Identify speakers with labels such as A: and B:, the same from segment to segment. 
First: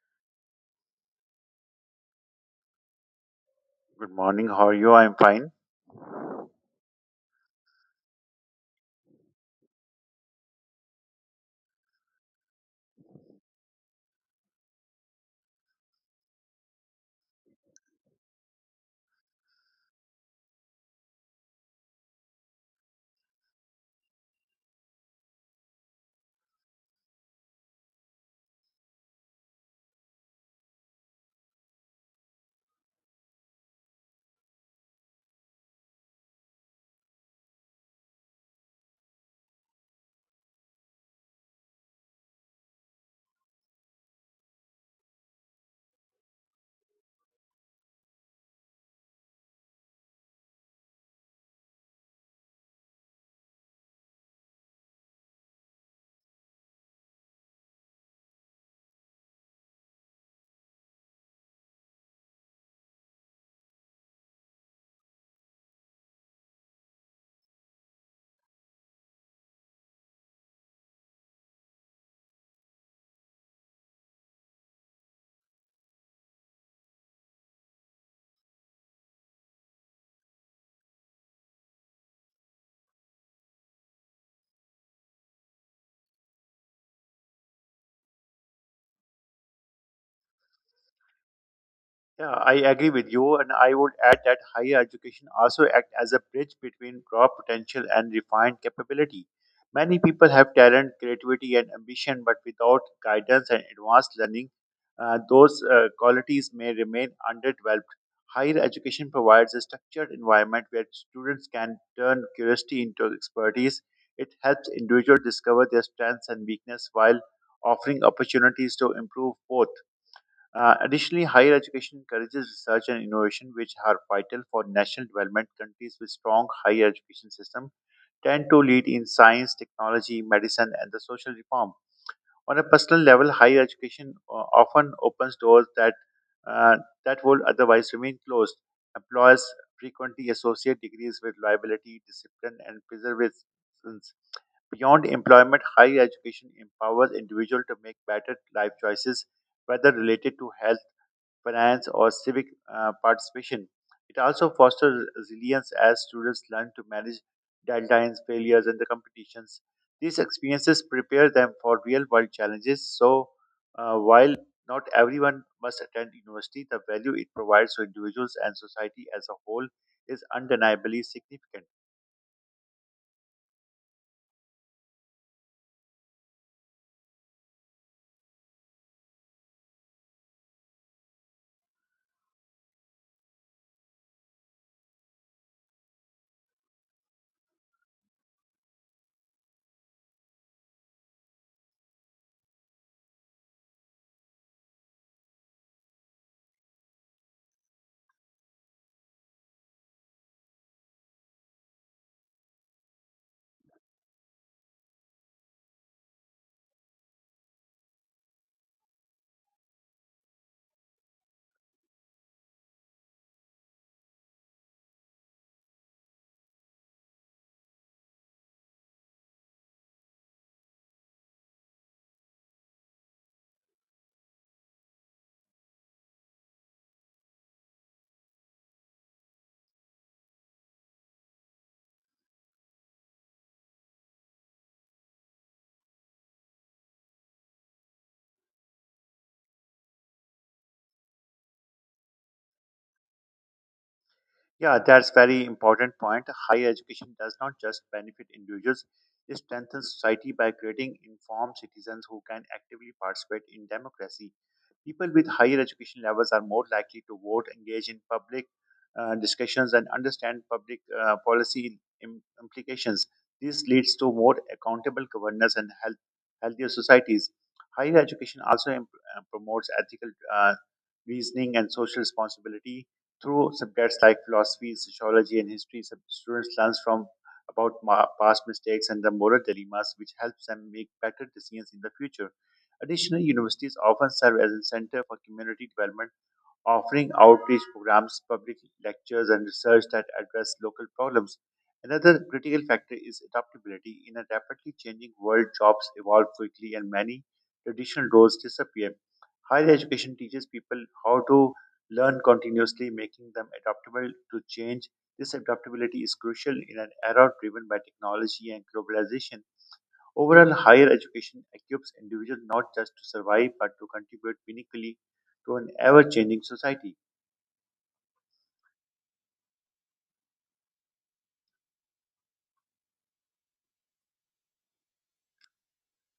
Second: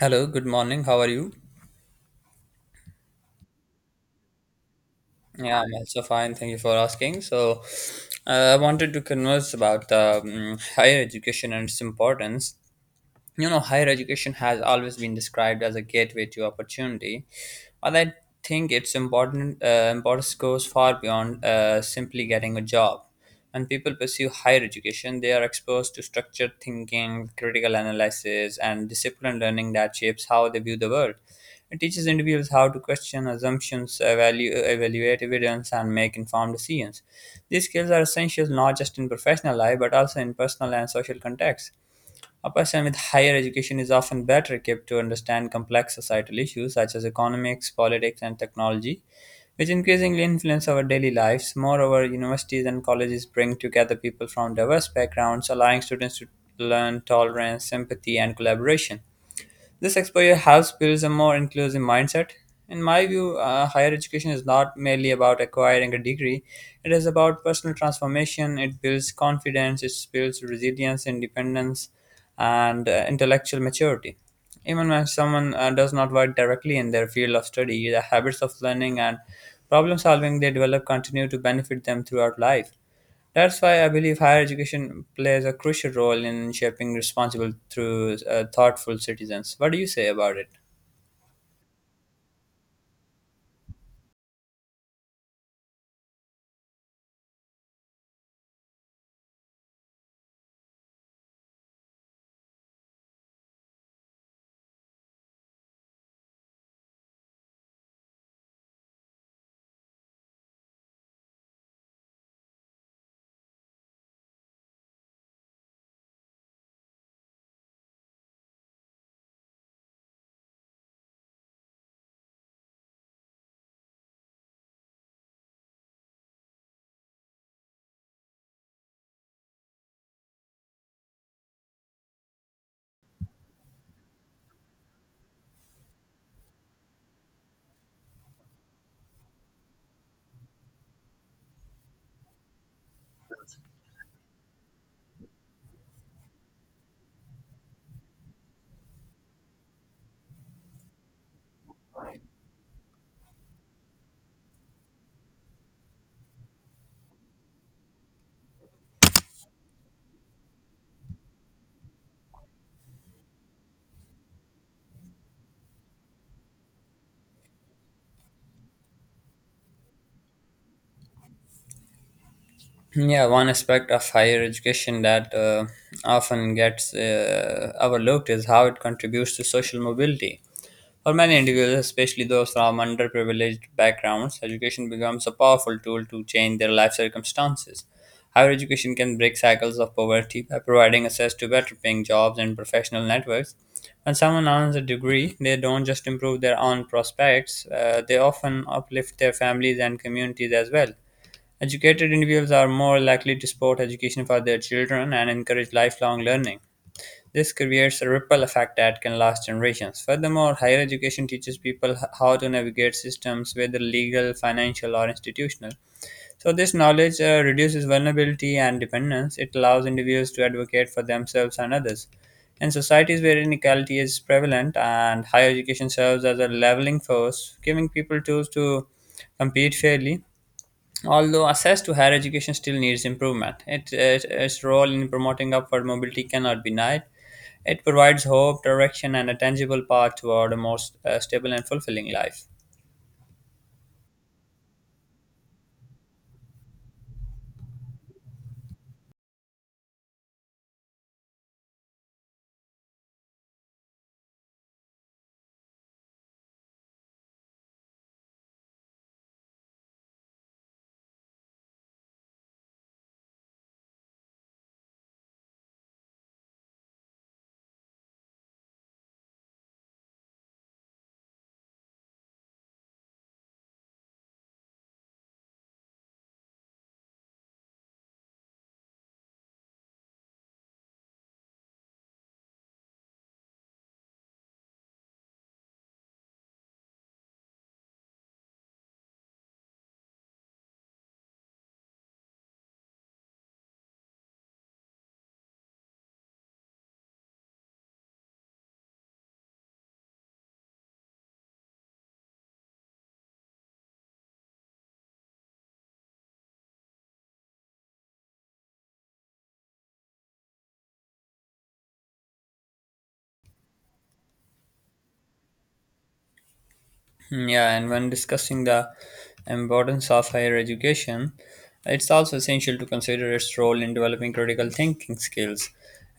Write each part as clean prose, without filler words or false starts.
A: Hello, good morning. How are you?
B: Good morning. How are you? I'm fine.
A: Yeah, I'm also fine. Thank you for asking. So, I wanted to converse about the higher education and its importance. Higher education has always been described as a gateway to opportunity, but I think its important importance goes far beyond simply getting a job. When people pursue higher education, they are exposed to structured thinking, critical analysis, and disciplined learning that shapes how they view the world. It teaches individuals how to question assumptions, evaluate evidence, and make informed decisions. These skills are essential not just in professional life but also in personal and social contexts. A person with higher education is often better equipped to understand complex societal issues such as economics, politics, and technology, which increasingly influence our daily lives. Moreover, universities and colleges bring together people from diverse backgrounds, allowing students to learn tolerance, sympathy, and collaboration. This exposure helps build a more inclusive mindset. In my view, higher education is not merely about acquiring a degree, it is about personal transformation. It builds confidence, it builds resilience, independence, and intellectual maturity. Even when someone does not work directly in their field of study, the habits of learning and problem solving they develop continue to benefit them throughout life. That's why I believe higher education plays a crucial role in shaping responsible through thoughtful citizens. What do you say about it?
B: Yeah, I agree with you, and I would add that higher education also act as a bridge between raw potential and refined capability. Many people have talent, creativity, and ambition, but without guidance and advanced learning, those qualities may remain underdeveloped. Higher education provides a structured environment where students can turn curiosity into expertise. It helps individuals discover their strengths and weakness while offering opportunities to improve both. Additionally, higher education encourages research and innovation, which are vital for national development. Countries with strong higher education system tend to lead in science, technology, medicine, and the social reform. On a personal level, higher education often opens doors uh, that would otherwise remain closed. Employers frequently associate degrees with reliability, discipline, and perseverance. Beyond employment, higher education empowers individuals to make better life choices, whether related to health finance, or civic participation. It also fosters resilience as students learn to manage deadlines, failures, and the competitions. These experiences prepare them for real world challenges. So, while not everyone must attend university, the value it provides to individuals and society as a whole is undeniably significant.
A: Yeah, one aspect of higher education that often gets overlooked is how it contributes to social mobility. For many individuals, especially those from underprivileged backgrounds, education becomes a powerful tool to change their life circumstances. Higher education can break cycles of poverty by providing access to better paying jobs and professional networks. When someone earns a degree, they don't just improve their own prospects, they often uplift their families and communities as well. Educated individuals are more likely to support education for their children and encourage lifelong learning. This creates a ripple effect that can last generations. Furthermore, higher education teaches people how to navigate systems, whether legal, financial, or institutional. So, this knowledge reduces vulnerability and dependence. It allows individuals to advocate for themselves and others. In societies where inequality is prevalent and higher education serves as a leveling force, giving people tools to compete fairly, although access to higher education still needs improvement, its role in promoting upward mobility cannot be denied. It provides hope, direction, and a tangible path toward a more stable and fulfilling life.
B: Yeah, that's very important point. Higher education does not just benefit individuals; it strengthens society by creating informed citizens who can actively participate in democracy. People with higher education levels are more likely to vote, engage in public discussions, and understand public policy implications. This leads to more accountable governance and healthier societies. Higher education also promotes ethical reasoning and social responsibility through subjects like philosophy, sociology, and history, students learn from about past mistakes and the moral dilemmas, which helps them make better decisions in the future. Additionally, universities often serve as a center for community development offering outreach programs, public lectures, and research that address local problems. Another critical factor is adaptability. In a rapidly changing world, jobs evolve quickly and many traditional roles disappear. Higher education teaches people how to learn continuously, making them adaptable to change. This adaptability is crucial in an era driven by technology and globalization. Overall, higher education equips individuals not just to survive but to contribute meaningfully to an ever changing society.
A: Mm, yeah, and when discussing the importance of higher education, it's also essential to consider its role in developing critical thinking skills.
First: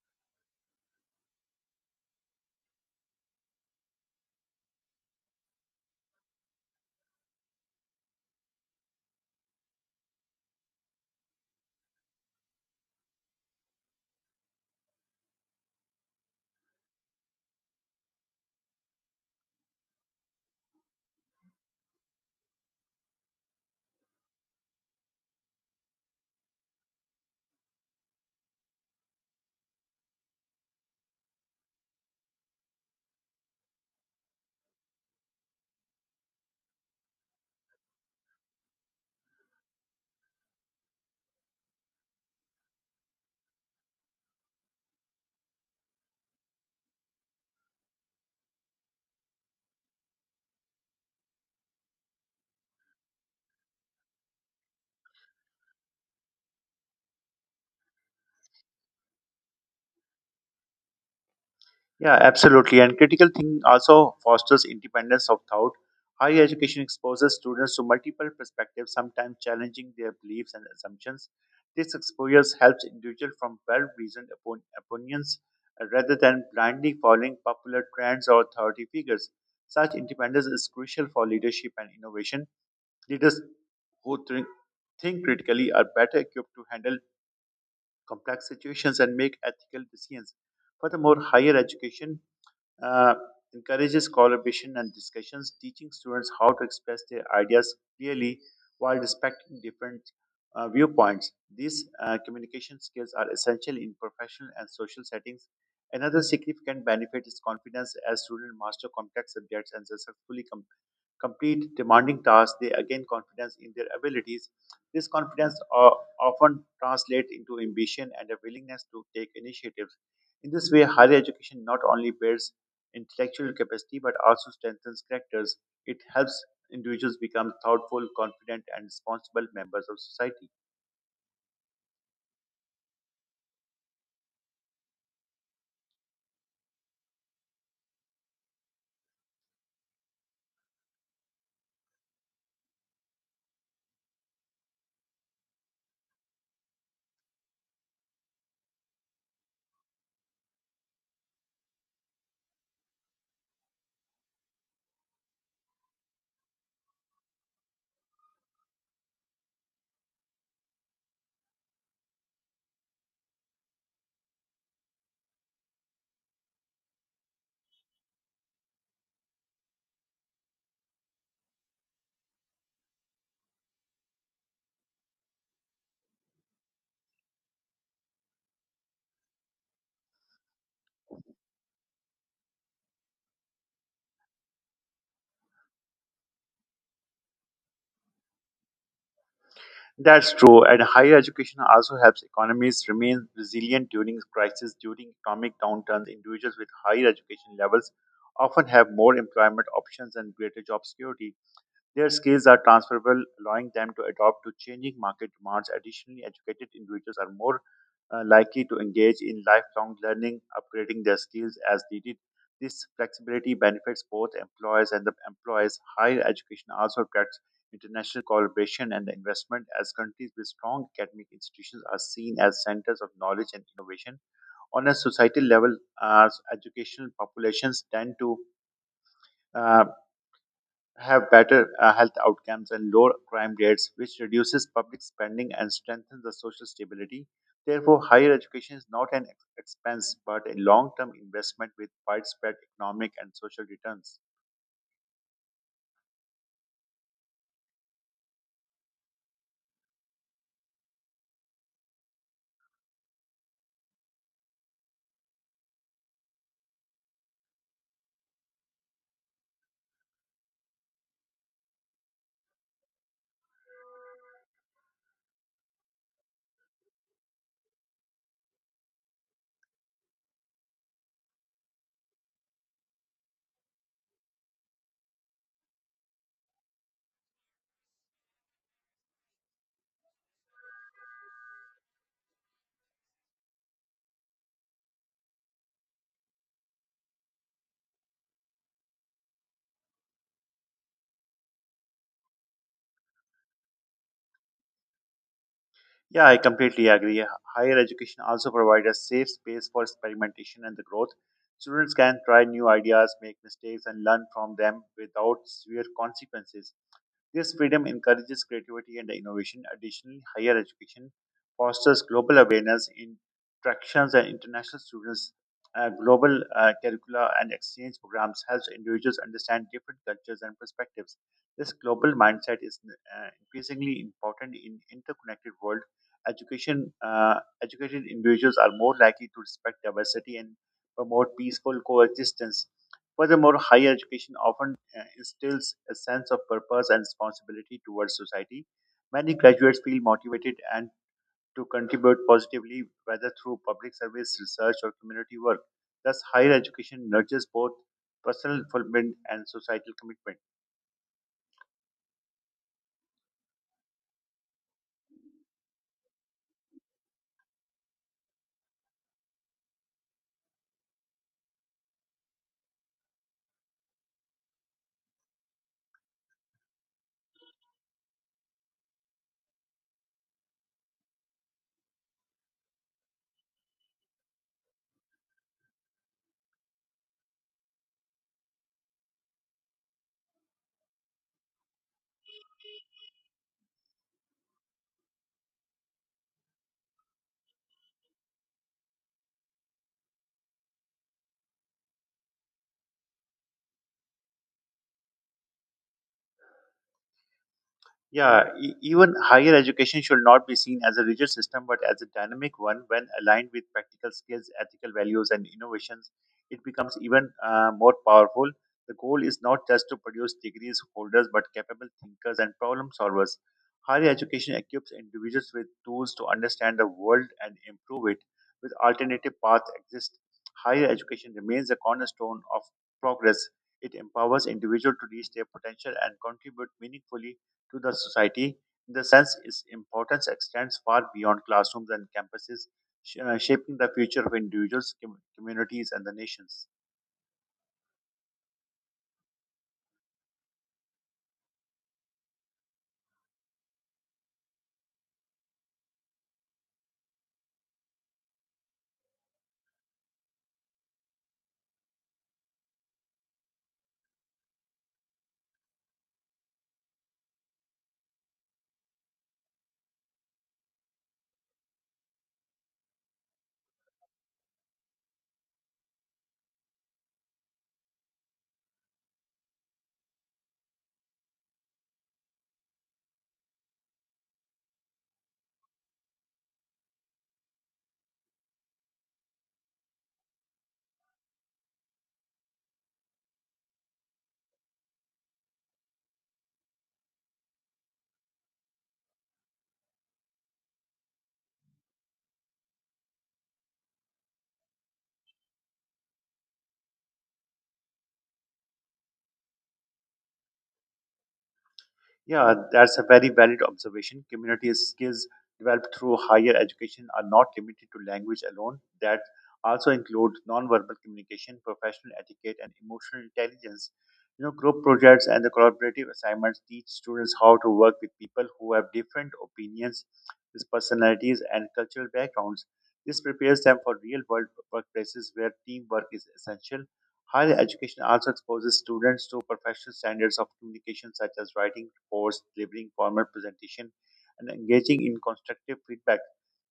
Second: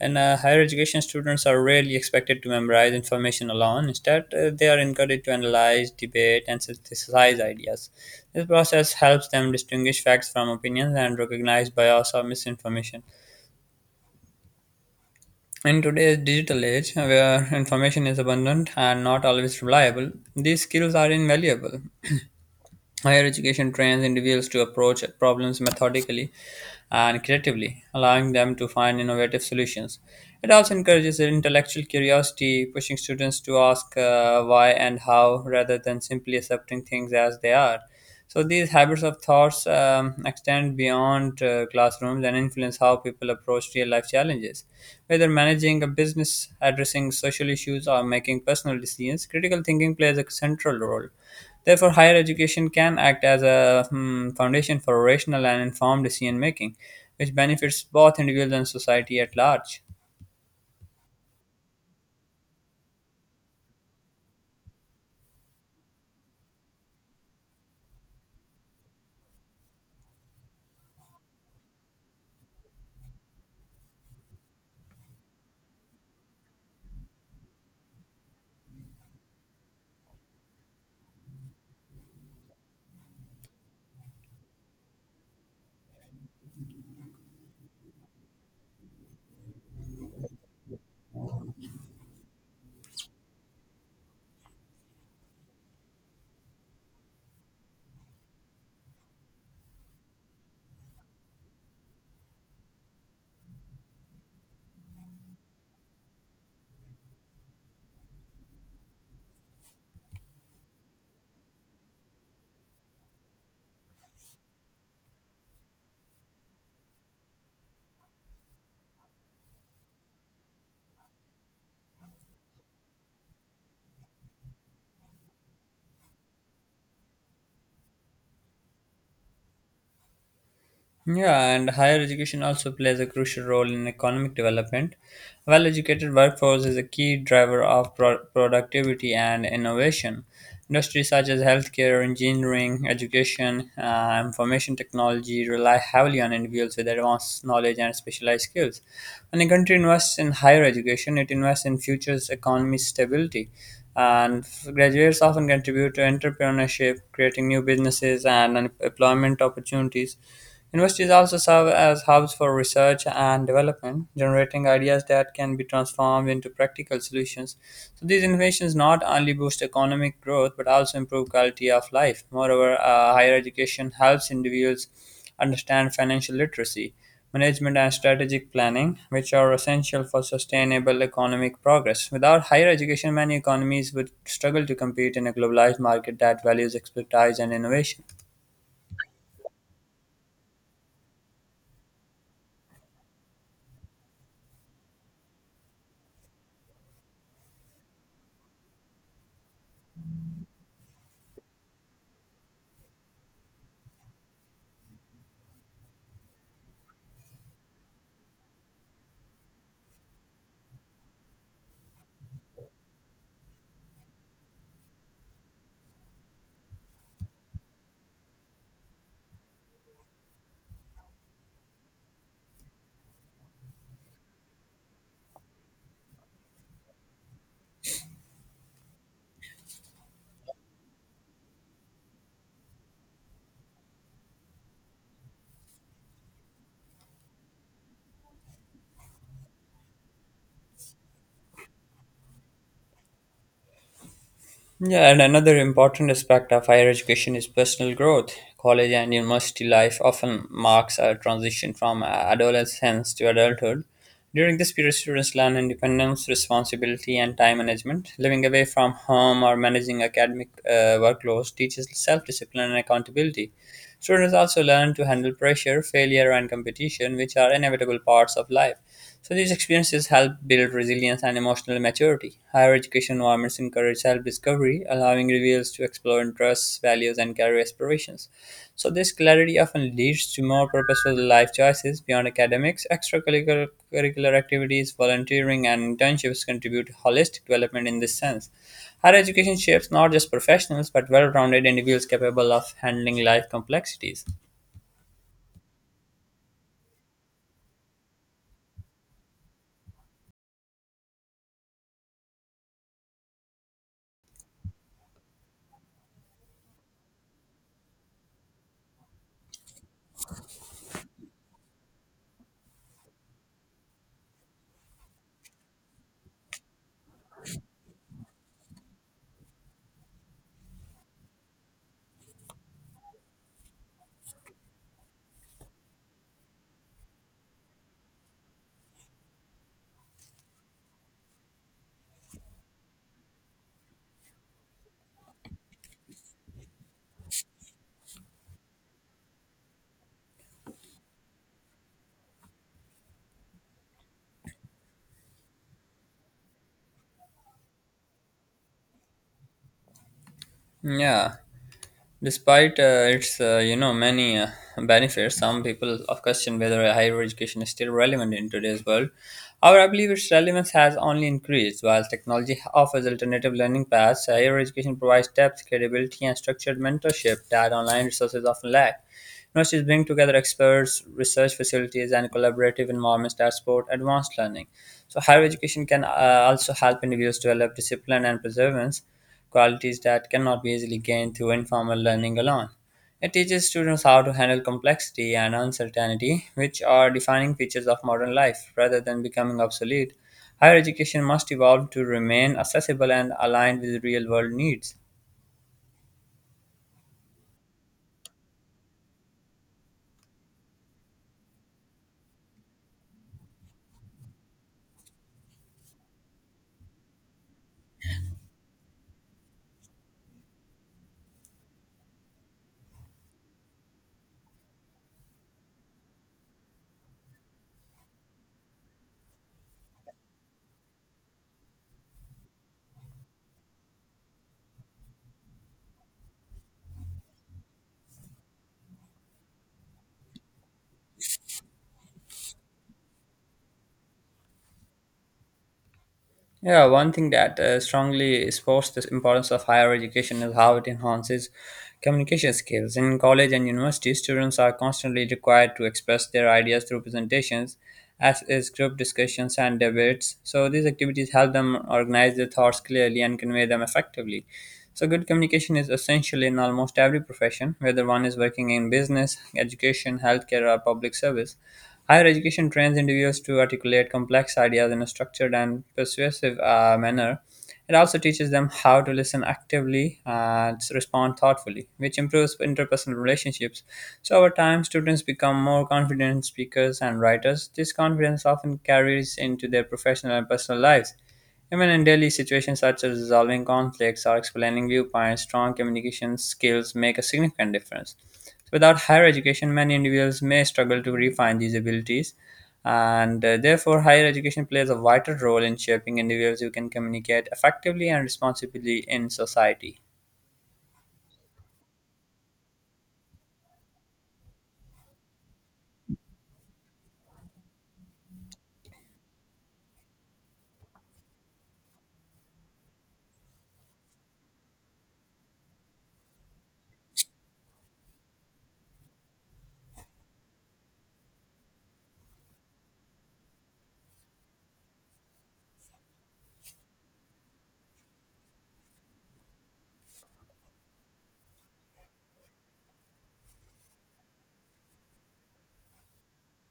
A: And higher education students are rarely expected to memorize information alone. Instead, they are encouraged to analyze, debate, and synthesize ideas. This process helps them distinguish facts from opinions and recognize bias or misinformation. In today's digital age, where information is abundant and not always reliable, these skills are invaluable. Higher education trains individuals to approach problems methodically and creatively, allowing them to find innovative solutions. It also encourages intellectual curiosity, pushing students to ask why and how rather than simply accepting things as they are. So, these habits of thoughts extend beyond classrooms and influence how people approach real life challenges. Whether managing a business, addressing social issues, or making personal decisions, critical thinking plays a central role. Therefore, higher education can act as a foundation for rational and informed decision making, which benefits both individuals and society at large.
B: Yeah, absolutely. And critical thinking also fosters independence of thought. Higher education exposes students to multiple perspectives, sometimes challenging their beliefs and assumptions. This exposure helps individuals from well-reasoned opinions rather than blindly following popular trends or authority figures. Such independence is crucial for leadership and innovation. Leaders who think critically are better equipped to handle complex situations and make ethical decisions. Furthermore, higher education uh, encourages collaboration and discussions, teaching students how to express their ideas clearly while respecting different viewpoints. These communication skills are essential in professional and social settings. Another significant benefit is confidence as students master complex subjects and successfully complete demanding tasks, they again confidence in their abilities. This confidence often translates into ambition and a willingness to take initiatives. In this way, higher education not only builds intellectual capacity but also strengthens characters. It helps individuals become thoughtful, confident, and responsible members of society.
A: Yeah, and higher education also plays a crucial role in economic development. Well educated workforce is a key driver of productivity and innovation. Industries such as healthcare, engineering, education, information technology rely heavily on individuals with advanced knowledge and specialized skills. When a country invests in higher education, it invests in future's economy stability. And graduates often contribute to entrepreneurship, creating new businesses and employment opportunities. Universities also serve as hubs for research and development, generating ideas that can be transformed into practical solutions. So these innovations not only boost economic growth but also improve quality of life. Moreover, higher education helps individuals understand financial literacy, management, and strategic planning, which are essential for sustainable economic progress. Without higher education, many economies would struggle to compete in a globalized market that values expertise and innovation.
B: That's true, and higher education also helps economies remain resilient during crises, during economic downturns. Individuals with higher education levels often have more employment options and greater job security. Their skills are transferable, allowing them to adapt to changing market demands. Additionally, educated individuals are more likely to engage in lifelong learning, upgrading their skills as needed. This flexibility benefits both employers and the employees. Higher education also attracts international collaboration and investment as countries with strong academic institutions are seen as centers of knowledge and innovation. On a societal level, educational populations tend to uh, have better health outcomes and lower crime rates, which reduces public spending and strengthens the social stability. Therefore, higher education is not an expense but a long term investment with widespread economic and social returns.
A: Yeah, and another important aspect of higher education is personal growth. College and university life often marks a transition from adolescence to adulthood. During this period, students learn independence, responsibility, and time management. Living away from home or managing academic workloads teaches self discipline and accountability. Students also learn to handle pressure, failure, and competition, which are inevitable parts of life. So these experiences help build resilience and emotional maturity. Higher education environments encourage self-discovery, allowing reveals to explore interests, values, and career aspirations. So this clarity often leads to more purposeful life choices beyond academics. Extracurricular curricular activities, volunteering, and internships contribute to holistic development in this sense. Higher education shapes not just professionals but well-rounded individuals capable of handling life complexities.
B: Yeah, I completely agree. Higher education also provides a safe space for experimentation and the growth. Students can try new ideas, make mistakes, and learn from them without severe consequences. This freedom encourages creativity and innovation. Additionally, higher education fosters global awareness, interactions, and international students. Global curricula and exchange programs helps individuals understand different cultures and perspectives. This global mindset is increasingly important in interconnected world. Education educated individuals are more likely to respect diversity and promote peaceful coexistence. Furthermore, higher education often instills a sense of purpose and responsibility towards society. Many graduates feel motivated and to contribute positively, whether through public service, research, or community work. Thus, higher education nurtures both personal fulfillment and societal commitment.
A: Yeah. Despite its many benefits, some people of question whether a higher education is still relevant in today's world. However, I believe its relevance has only increased. While technology offers alternative learning paths, higher education provides depth, credibility, and structured mentorship that online resources often lack. Universities bring together experts, research facilities, and collaborative environments that support advanced learning. So, higher education can also help individuals develop discipline and perseverance, qualities that cannot be easily gained through informal learning alone. It teaches students how to handle complexity and uncertainty, which are defining features of modern life, rather than becoming obsolete. Higher education must evolve to remain accessible and aligned with real world needs.
B: Yeah, even higher education should not be seen as a rigid system, but as a dynamic one when aligned with practical skills, ethical values, and innovations. It becomes even more powerful. The goal is not just to produce degrees holders, but capable thinkers and problem solvers. Higher education equips individuals with tools to understand the world and improve it. With alternative paths exist, higher education remains a cornerstone of progress. It empowers individuals to reach their potential and contribute meaningfully to the society. In the sense, its importance extends far beyond classrooms and campuses, shaping the future of individuals, communities, and the nations.
A: Yeah, one thing that strongly supports the importance of higher education is how it enhances communication skills. In college and university, students are constantly required to express their ideas through presentations, as is group discussions and debates. So these activities help them organize their thoughts clearly and convey them effectively. So, good communication is essential in almost every profession, whether one is working in business, education, healthcare, or public service. Higher education trains individuals to articulate complex ideas in a structured and persuasive manner. It also teaches them how to listen actively and respond thoughtfully, which improves interpersonal relationships. So, over time, students become more confident speakers and writers. This confidence often carries into their professional and personal lives. Even in daily situations such as resolving conflicts or explaining viewpoints, strong communication skills make a significant difference. So without higher education, many individuals may struggle to refine these abilities, and therefore, higher education plays a vital role in shaping individuals who can communicate effectively and responsibly in society.
B: Yeah, that's a very valid observation. Community skills developed through higher education are not limited to language alone, that also include non-verbal communication, professional etiquette, and emotional intelligence. You know, group projects and the collaborative assignments teach students how to work with people who have different opinions, these personalities, and cultural backgrounds. This prepares them for real world workplaces where teamwork is essential. Higher education also exposes students to professional standards of communication such as writing reports, delivering formal presentation, and engaging in constructive feedback.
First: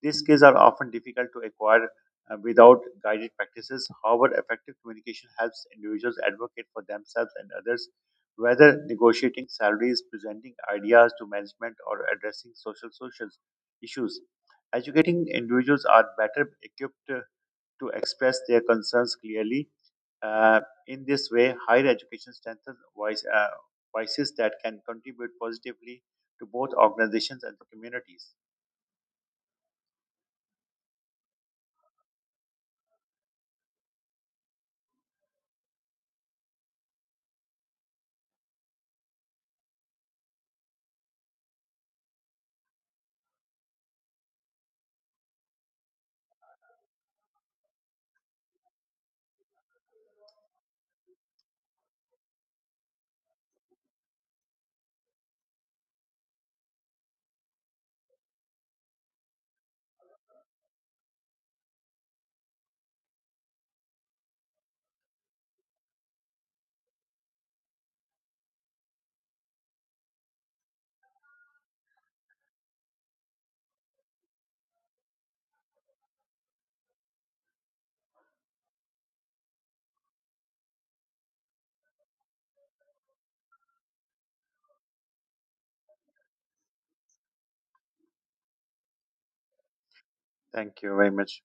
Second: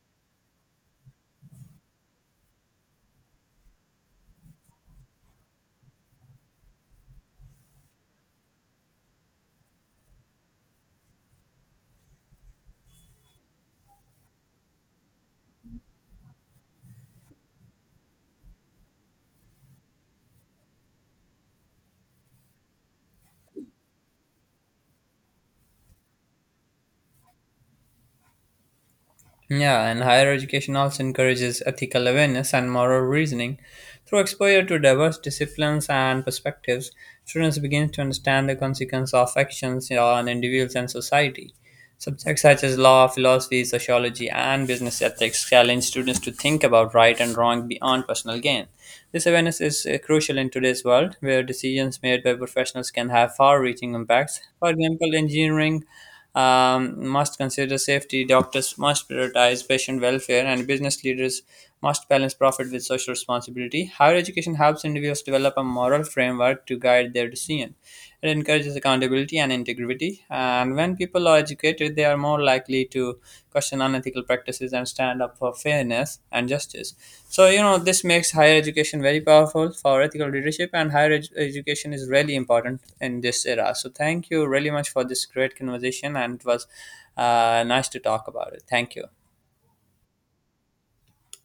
B: These skills are often difficult to acquire without guided practices. However, effective communication helps individuals advocate for themselves and others, whether negotiating salaries, presenting ideas to management, or addressing social issues. Educating individuals are better equipped to express their concerns clearly uh, in this way, higher education strengthens voices that can contribute positively to both organizations and the communities.
A: Yeah, and higher education also encourages ethical awareness and moral reasoning. Through exposure to diverse disciplines and perspectives, students begin to understand the consequence of actions on individuals and society. Subjects such as law, philosophy, sociology, and business ethics challenge students to think about right and wrong beyond personal gain. This awareness is crucial in today's world, where decisions made by professionals can have far reaching impacts. For example, engineering must consider safety, doctors must prioritize patient welfare, and business leaders must balance profit with social responsibility. Higher education helps individuals develop a moral framework to guide their decision. It encourages accountability and integrity, and when people are educated, they are more likely to question unethical practices and stand up for fairness and justice. So, you know, this makes higher education very powerful for ethical leadership, and higher education is really important in this era. So, thank you really much for this great conversation, and it was nice to talk about it. Thank you.
B: Thank you very much.